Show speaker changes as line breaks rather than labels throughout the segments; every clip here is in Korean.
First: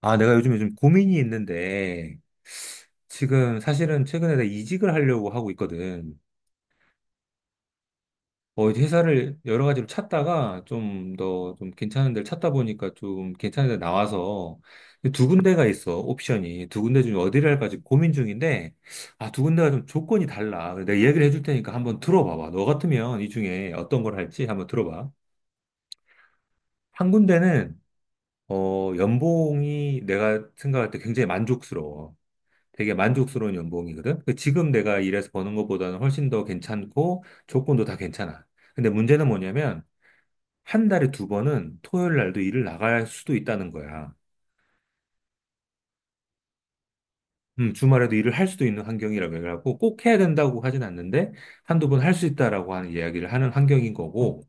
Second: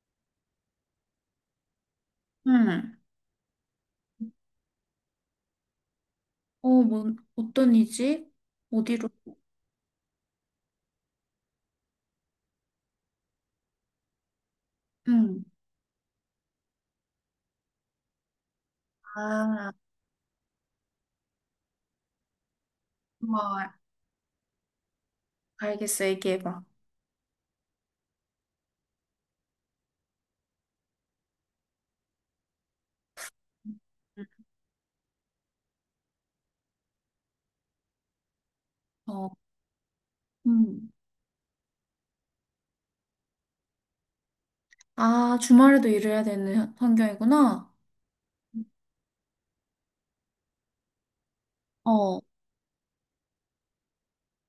아, 내가 요즘에 좀 고민이 있는데,
응.
지금 사실은 최근에 내가 이직을 하려고 하고 있거든.
어, 뭐, 어떤 이지?
어, 이제
어디로?
회사를 여러 가지로 찾다가 좀 더 좀 괜찮은 데를 찾다 보니까 좀 괜찮은 데 나와서 두
응.
군데가 있어, 옵션이. 두 군데 중에 어디를 할까 지금 고민 중인데, 아, 두 군데가
아,
좀 조건이 달라. 내가 얘기를 해줄 테니까 한번 들어봐봐. 너 같으면 이
뭐,
중에 어떤 걸 할지 한번 들어봐.
알겠어. 얘기해봐.
한 군데는, 어, 연봉이 내가 생각할 때 굉장히 만족스러워. 되게 만족스러운 연봉이거든. 그 지금 내가 일해서 버는 것보다는 훨씬 더 괜찮고 조건도 다 괜찮아. 근데 문제는
어,
뭐냐면 한
음.
달에 두 번은 토요일 날도 일을 나갈 수도 있다는 거야.
아, 주말에도 일해야 되는 환경이구나.
주말에도 일을 할 수도 있는 환경이라고 해갖고 꼭 해야 된다고 하진 않는데 한두 번 할
어,
수 있다라고 하는 이야기를 하는 환경인 거고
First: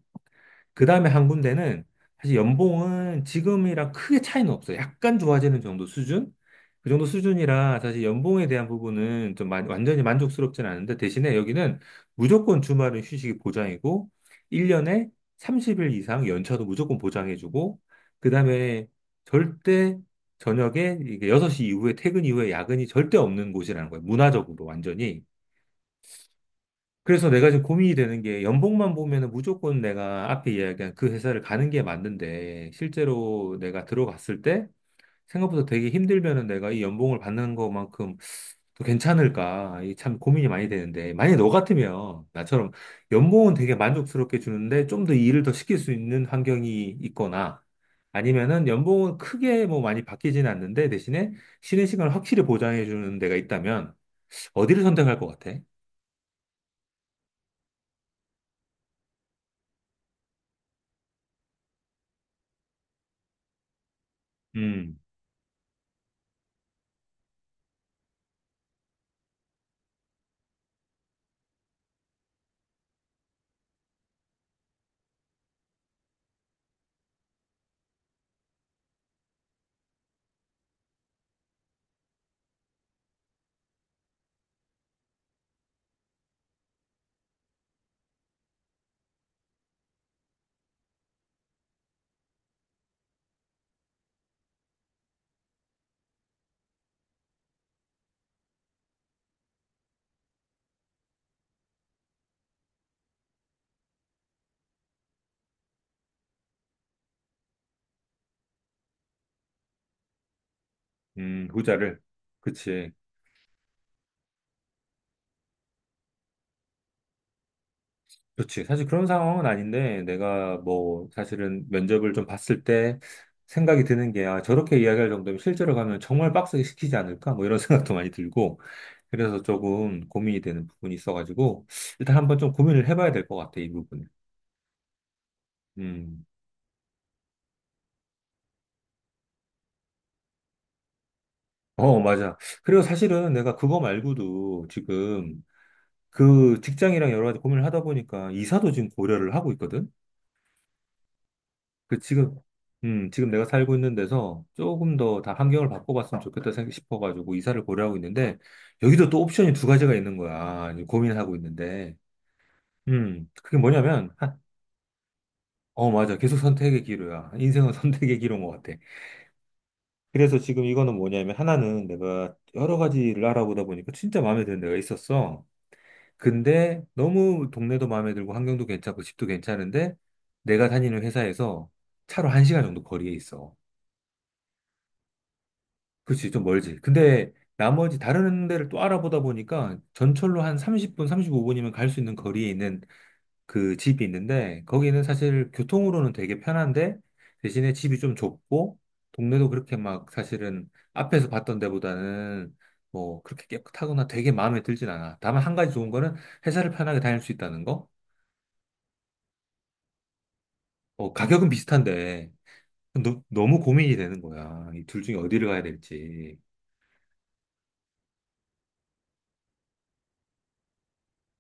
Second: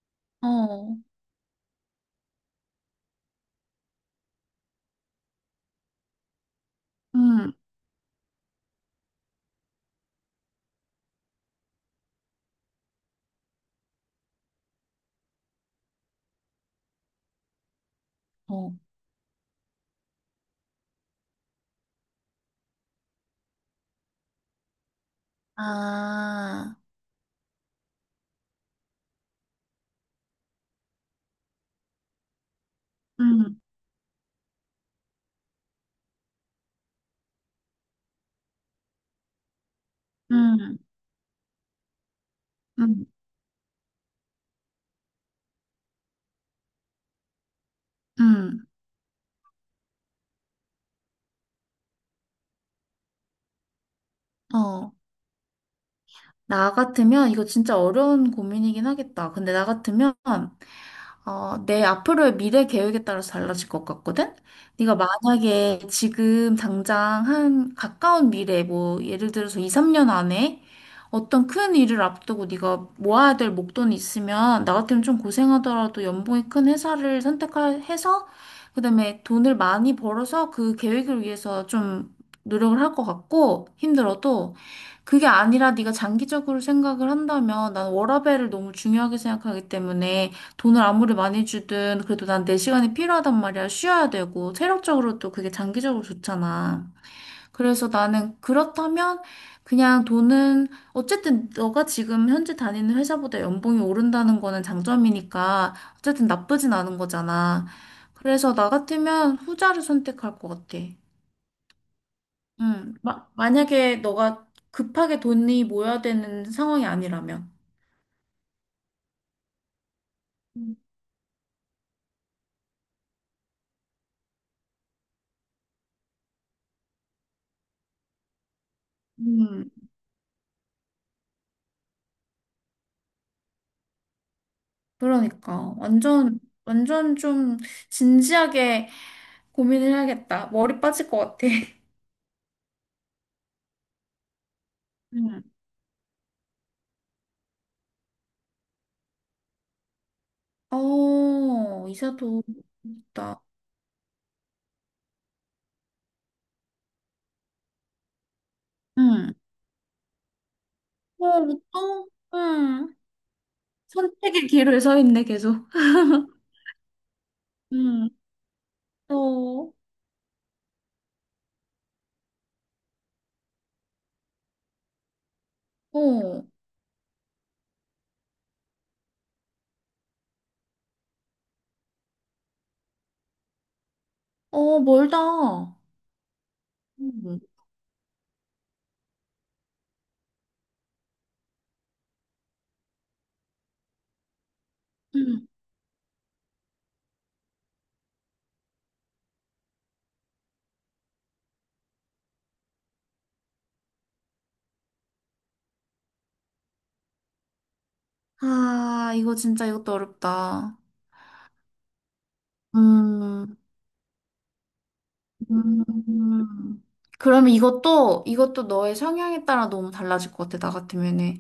그
어,
다음에 한 군데는 사실 연봉은 지금이랑 크게 차이는 없어요. 약간 좋아지는 정도 수준? 그 정도
음,
수준이라 사실 연봉에 대한 부분은 완전히 만족스럽진 않은데 대신에 여기는 무조건 주말은 휴식이 보장이고 1년에 30일 이상 연차도 무조건 보장해주고 그
어.
다음에 절대 저녁에 이게 6시 이후에 퇴근 이후에 야근이 절대 없는 곳이라는 거예요. 문화적으로 완전히.
아,
그래서 내가 지금 고민이 되는 게 연봉만 보면은 무조건 내가 앞에 이야기한 그 회사를 가는 게 맞는데 실제로
음,
내가 들어갔을 때 생각보다 되게 힘들면은 내가 이 연봉을 받는 것만큼 또 괜찮을까? 이 참 고민이 많이
음,
되는데 만약에 너 같으면 나처럼
음,
연봉은 되게 만족스럽게 주는데 좀 더 일을 더 시킬 수 있는 환경이 있거나
음,
아니면은 연봉은 크게 뭐 많이 바뀌진 않는데 대신에 쉬는 시간을 확실히 보장해 주는 데가 있다면 어디를
어.
선택할 것 같아?
나 같으면, 이거 진짜 어려운 고민이긴 하겠다. 근데 나 같으면, 어, 내 앞으로의 미래 계획에 따라서 달라질 것 같거든? 네가
음.
만약에 지금 당장 한 가까운 미래, 뭐 예를 들어서 2, 3년 안에 어떤 큰 일을 앞두고 네가 모아야 될 목돈이 있으면 나 같으면 좀 고생하더라도 연봉이 큰 회사를 선택해서 그다음에 돈을 많이 벌어서 그 계획을 위해서 좀 노력을 할 것 같고, 힘들어도. 그게 아니라 네가 장기적으로 생각을 한다면 난 워라밸을 너무 중요하게 생각하기 때문에 돈을 아무리 많이 주든 그래도 난 내 시간이 필요하단 말이야. 쉬어야 되고 체력적으로도 그게 장기적으로 좋잖아. 그래서 나는 그렇다면 그냥 돈은 어쨌든 너가 지금 현재 다니는 회사보다 연봉이 오른다는 거는 장점이니까 어쨌든 나쁘진 않은 거잖아. 그래서 나 같으면 후자를 선택할 것 같아.
후자를. 그치.
응, 만약에 너가 급하게 돈이 모여야 되는 상황이 아니라면.
그치. 사실 그런 상황은 아닌데, 내가 뭐, 사실은 면접을 좀 봤을 때 생각이 드는 게, 아, 저렇게 이야기할 정도면 실제로 가면 정말 빡세게 시키지 않을까? 뭐 이런 생각도 많이 들고, 그래서
음.
조금 고민이 되는 부분이 있어가지고, 일단 한번 좀 고민을 해봐야 될 것 같아, 이 부분은.
그러니까
음.
완전 좀 진지하게 고민을 해야겠다. 머리 빠질 것 같아.
어, 맞아. 그리고 사실은 내가 그거 말고도 지금
응.
그 직장이랑 여러 가지 고민을 하다 보니까 이사도 지금 고려를 하고 있거든?
어,
그 지금
이사도
지금
있다.
내가 살고 있는 데서 조금 더 다 환경을 바꿔봤으면 좋겠다 싶어가지고 이사를 고려하고 있는데 여기도 또
응.
옵션이 두 가지가 있는 거야 이제 고민을 하고
어,
있는데
또, 응.
그게 뭐냐면
선택의 길을 서 있네, 계속.
어 맞아 계속 선택의 기로야 인생은
응.
선택의 기로인 것 같아.
또,
그래서 지금 이거는 뭐냐면 하나는 내가 여러 가지를 알아보다 보니까 진짜 마음에 드는 데가 있었어.
어,
근데 너무 동네도 마음에 들고 환경도 괜찮고 집도 괜찮은데 내가 다니는 회사에서 차로 한 시간 정도 거리에 있어.
어, 멀다.
그치, 좀 멀지. 근데
응.
나머지 다른 데를 또 알아보다 보니까 전철로 한 30분, 35분이면 갈 수 있는 거리에 있는 그 집이 있는데 거기는
응.
사실 교통으로는 되게 편한데 대신에 집이 좀 좁고 동네도 그렇게 막 사실은 앞에서 봤던 데보다는 뭐 그렇게 깨끗하거나 되게 마음에 들진 않아. 다만 한 가지 좋은 거는 회사를 편하게 다닐 수 있다는 거?
아, 이거 진짜 이것도 어렵다.
어, 가격은 비슷한데
음.
너무 고민이 되는 거야. 이 둘 중에 어디를 가야 될지.
음, 그러면 이것도 너의 성향에 따라 너무 달라질 것 같아, 나 같으면은.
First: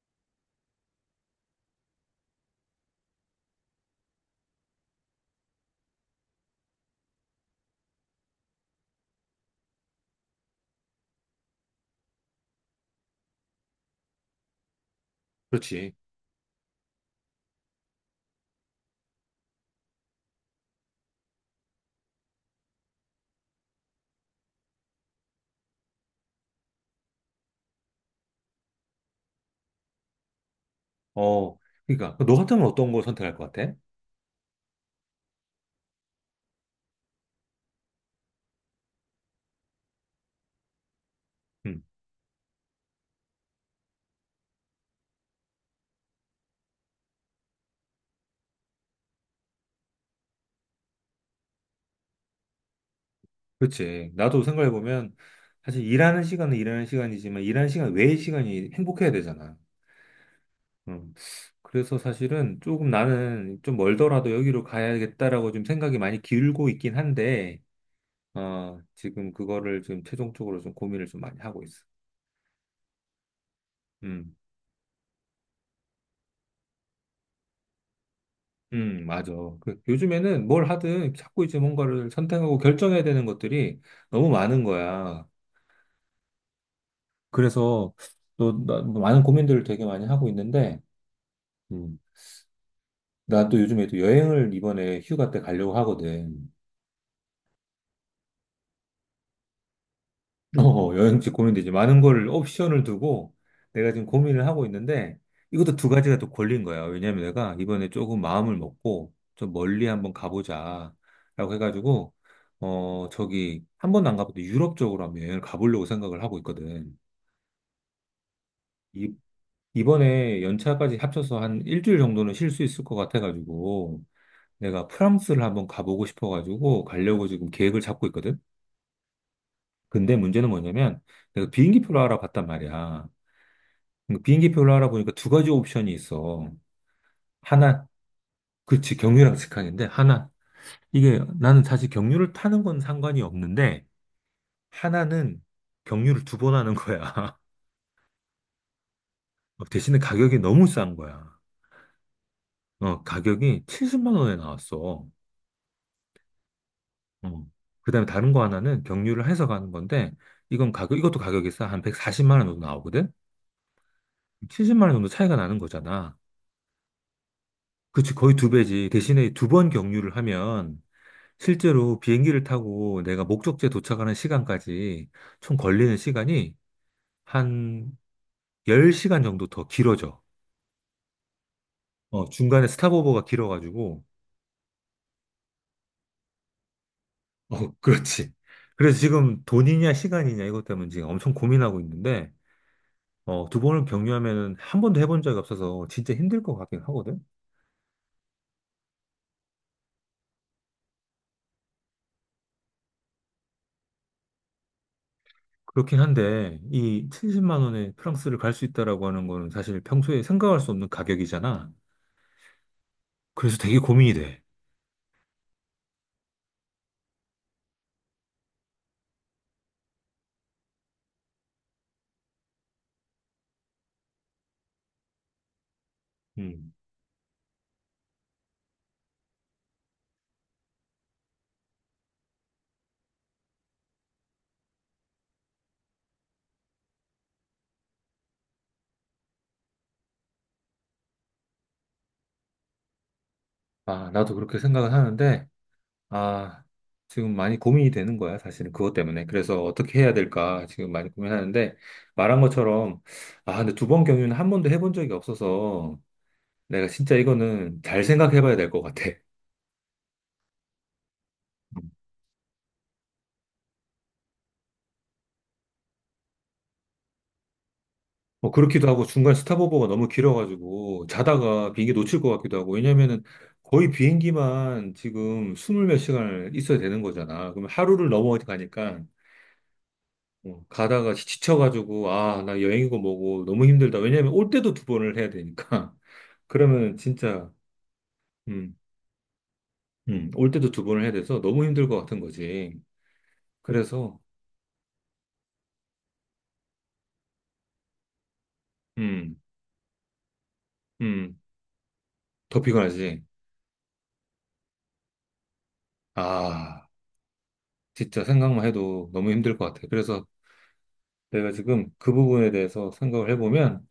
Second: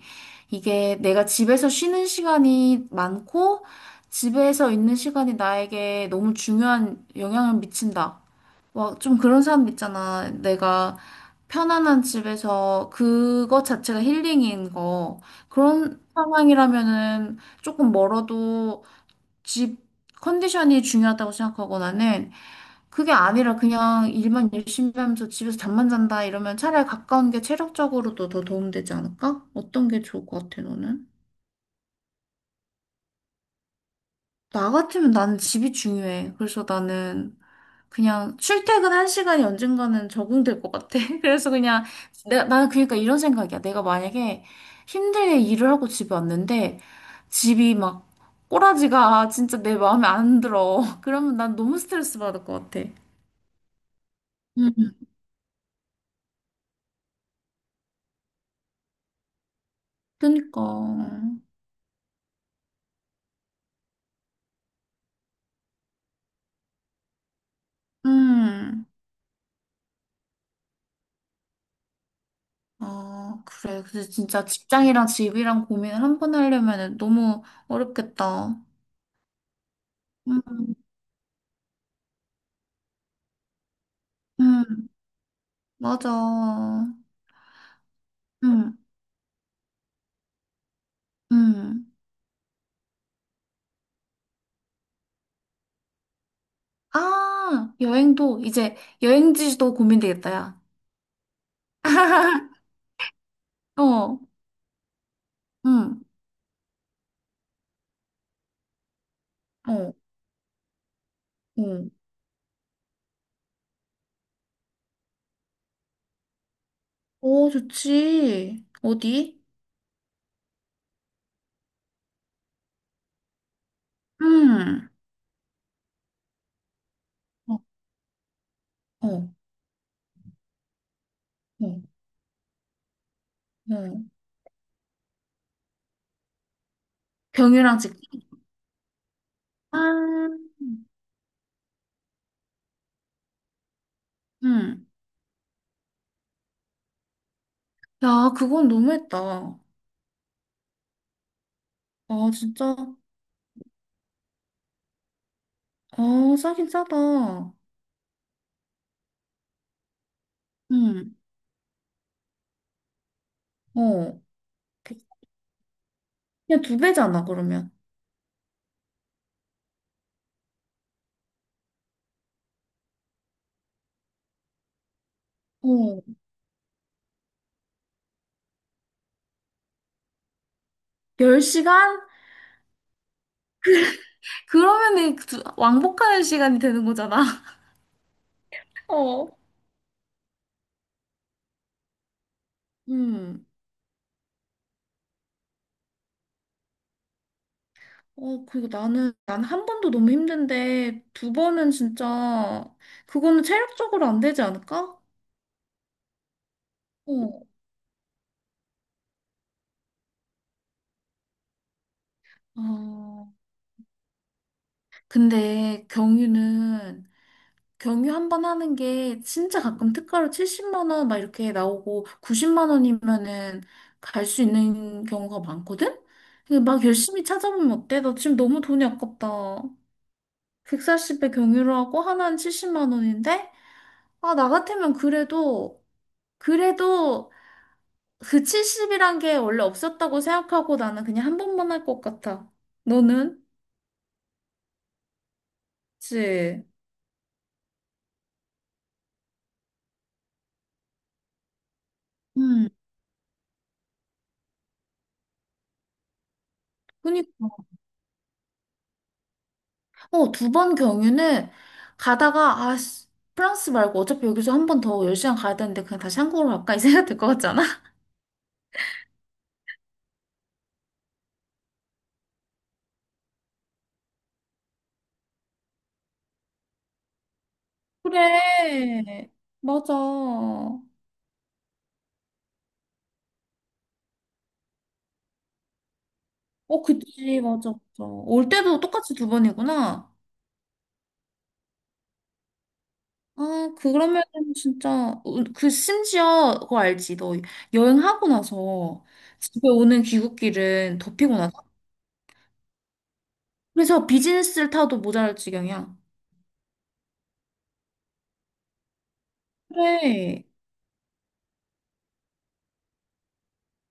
이게 내가 집에서 쉬는 시간이 많고, 집에서 있는 시간이 나에게 너무 중요한 영향을 미친다. 막 좀 그런 사람 있잖아. 내가 편안한 집에서 그것 자체가 힐링인 거.
그렇지.
그런 상황이라면은 조금 멀어도 집 컨디션이 중요하다고 생각하고, 나는 그게 아니라 그냥 일만 열심히 하면서 집에서 잠만 잔다 이러면 차라리 가까운 게 체력적으로도 더 도움되지 않을까? 어떤 게 좋을 것 같아, 너는?
어, 그러니까 그 너 같으면 어떤 거 선택할 것 같아?
나 같으면 나는 집이 중요해. 그래서 나는 그냥 출퇴근한 시간이 언젠가는 적응될 것 같아. 그래서
음,
그냥 나는 그러니까 이런 생각이야. 내가 만약에 힘들게 일을 하고 집에 왔는데 집이 막 꼬라지가 진짜 내 마음에 안 들어. 그러면 난 너무 스트레스 받을 것 같아.
그렇지. 나도 생각해
음,
보면 사실 일하는 시간은 일하는 시간이지만 일하는 시간 외의 시간이 행복해야 되잖아.
그니까.
음, 그래서 사실은 조금 나는 좀 멀더라도 여기로 가야겠다라고 좀 생각이 많이 기울고 있긴 한데, 어,
음.
지금 그거를 좀 최종적으로 좀 고민을 좀 많이 하고 있어.
아, 그래. 근데
음,
진짜 직장이랑 집이랑 고민을 한 번 하려면 너무 어렵겠다.
맞아. 그 요즘에는 뭘
음,
하든 자꾸 이제 뭔가를 선택하고 결정해야 되는 것들이 너무 많은
음,
거야.
맞아.
그래서 또
음,
많은 고민들을 되게 많이 하고 있는데,
음.
음, 나도 요즘에 또 여행을 이번에 휴가 때 가려고 하거든.
아, 여행도, 이제 여행지도 고민되겠다, 야.
어, 여행지 고민되지. 많은 걸 옵션을 두고 내가 지금
어,
고민을 하고 있는데, 이것도 두
음,
가지가 또 걸린 거야. 왜냐면 내가 이번에 조금 마음을 먹고 좀 멀리
어,
한번 가보자. 라고
어.
해가지고, 어, 저기, 한 번도 안 가봤는데 유럽 쪽으로 한번 여행을 가보려고 생각을 하고 있거든.
오, 좋지.
이,
어디?
이번에 연차까지 합쳐서 한 일주일 정도는 쉴 수 있을 것 같아가지고, 내가
음,
프랑스를 한번 가보고 싶어가지고 가려고 지금
어,
계획을 잡고 있거든.
어,
근데 문제는 뭐냐면 내가
어,
비행기표를 알아봤단 말이야.
어.
근데 비행기표를 알아보니까 두 가지 옵션이 있어.
병이랑
하나,
직,
그치, 경유랑
아,
직항인데 하나, 이게 나는 사실 경유를 타는 건 상관이 없는데
음.
하나는 경유를 두 번 하는 거야.
야, 그건 너무했다.
대신에 가격이 너무 싼 거야.
아, 진짜.
어, 가격이 70만 원에 나왔어.
아, 싸긴
어.
싸다.
그다음에 다른 거 하나는 경유를 해서 가는 건데 이건 가격,
응.
이것도 가격이 싸. 한 140만 원 정도 나오거든?
어.
70만
그,
원 정도 차이가 나는 거잖아.
그냥 두 배잖아, 그러면.
그치, 거의 두 배지. 대신에 두 번 경유를 하면 실제로 비행기를 타고 내가 목적지에 도착하는 시간까지 총 걸리는
어,
시간이 한 10시간 정도 더 길어져.
열 시간.
어, 중간에 스탑오버가 길어가지고.
그러면은 그 왕복하는 시간이 되는 거잖아.
어, 그렇지. 그래서
어.
지금 돈이냐 시간이냐 이것 때문에 지금 엄청 고민하고 있는데,
음.
어, 두 번을 경유하면은 한 번도 해본 적이 없어서 진짜 힘들 것 같긴 하거든.
어, 그리고 난 한 번도 너무 힘든데, 두 번은 진짜, 그거는 체력적으로 안 되지 않을까?
그렇긴 한데, 이
어.
70만 원에 프랑스를 갈 수 있다라고 하는 거는 사실 평소에 생각할 수 없는 가격이잖아.
아,
그래서 되게 고민이 돼.
근데 경유는 경유 한 번 하는 게 진짜 가끔 특가로 70만 원 막 이렇게 나오고 90만 원이면은 갈 수 있는 경우가 많거든? 근데
음.
막 열심히 찾아보면 어때? 나 지금 너무 돈이 아깝다. 140배 경유를 하고 하나는 70만 원인데? 아, 나 같으면 그래도 그 70이란 게 원래 없었다고 생각하고 나는 그냥 한 번만 할 것 같아. 너는?
아, 나도 그렇게 생각을 하는데,
그치?
아, 지금 많이 고민이 되는 거야, 사실은 그것 때문에. 그래서 어떻게 해야 될까 지금 많이 고민하는데, 말한
응.
것처럼, 아, 근데 두 번 경유는 한 번도 해본 적이 없어서, 내가 진짜
그니
이거는 잘 생각해 봐야 될 것 같아.
어, 두 번 경유는 가다가, 아, 씨, 프랑스 말고 어차피 여기서 한 번 더 10시간 가야 되는데 그냥 다시 한국으로 갈까? 이 생각 들 것 같지 않아?
뭐 그렇기도 하고 중간 스탑오버가 너무 길어가지고 자다가 비행기 놓칠 것 같기도 하고 왜냐면은 거의 비행기만 지금 스물 몇 시간을 있어야 되는 거잖아. 그럼 하루를 넘어가니까 가
그래. 맞아. 어,
가다가 지쳐가지고 아, 나 여행이고 뭐고 너무 힘들다. 왜냐면 올 때도 두 번을 해야 되니까. 그러면
그치.
진짜
맞아. 올
음,
때도 똑같이 두 번이구나.
올 때도 두 번을 해야 돼서 너무 힘들 것 같은 거지.
아,
그래서
그러면 진짜, 어, 그, 심지어, 그거 알지? 너 여행하고 나서
음,
집에 오는 귀국길은 더
음,
피곤하다.
더 피곤하지.
그래서 비즈니스를 타도 모자랄 지경이야.
아, 진짜 생각만 해도 너무 힘들 것 같아. 그래서
그래.
내가 지금 그 부분에 대해서 생각을 해보면,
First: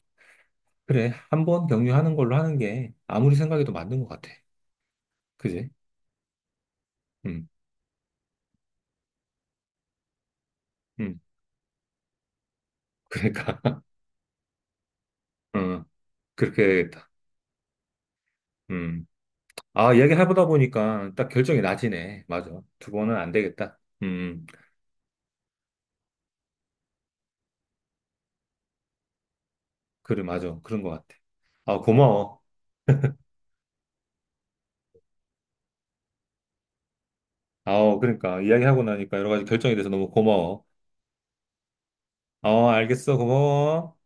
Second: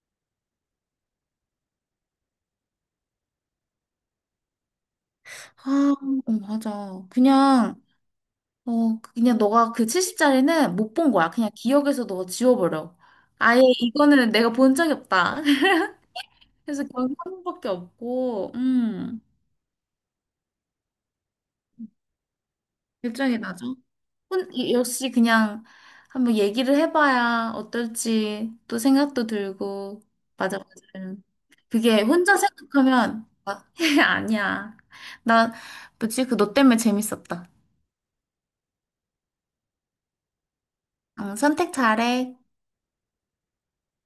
그래, 한 번 격려하는 걸로 하는 게 아무리 생각해도 맞는 것 같아. 그지?
아, 어, 맞아.
음,
그냥, 어, 그냥 너가 그 70짜리는 못 본
음.
거야. 그냥 기억에서 너 지워버려.
그러니까,
아예 이거는 내가 본 적이 없다.
어, 그렇게
그래서
해야겠다.
결국 한 번밖에 없고,
음. 아, 이야기 해보다 보니까 딱 결정이 나지네. 맞아. 두 번은 안
결정이 나죠.
되겠다. 음.
역시 그냥 한번 얘기를 해봐야 어떨지 또 생각도 들고,
그래, 맞아.
맞아,
그런 것 같아.
맞아.
아,
그게 혼자
고마워.
생각하면, 아, 아니야. 나, 뭐지? 그 너 때문에 재밌었다.
아, 그러니까, 이야기하고 나니까 여러 가지 결정이 돼서 너무 고마워.
응, 선택 잘해.
어, 알겠어. 고마워.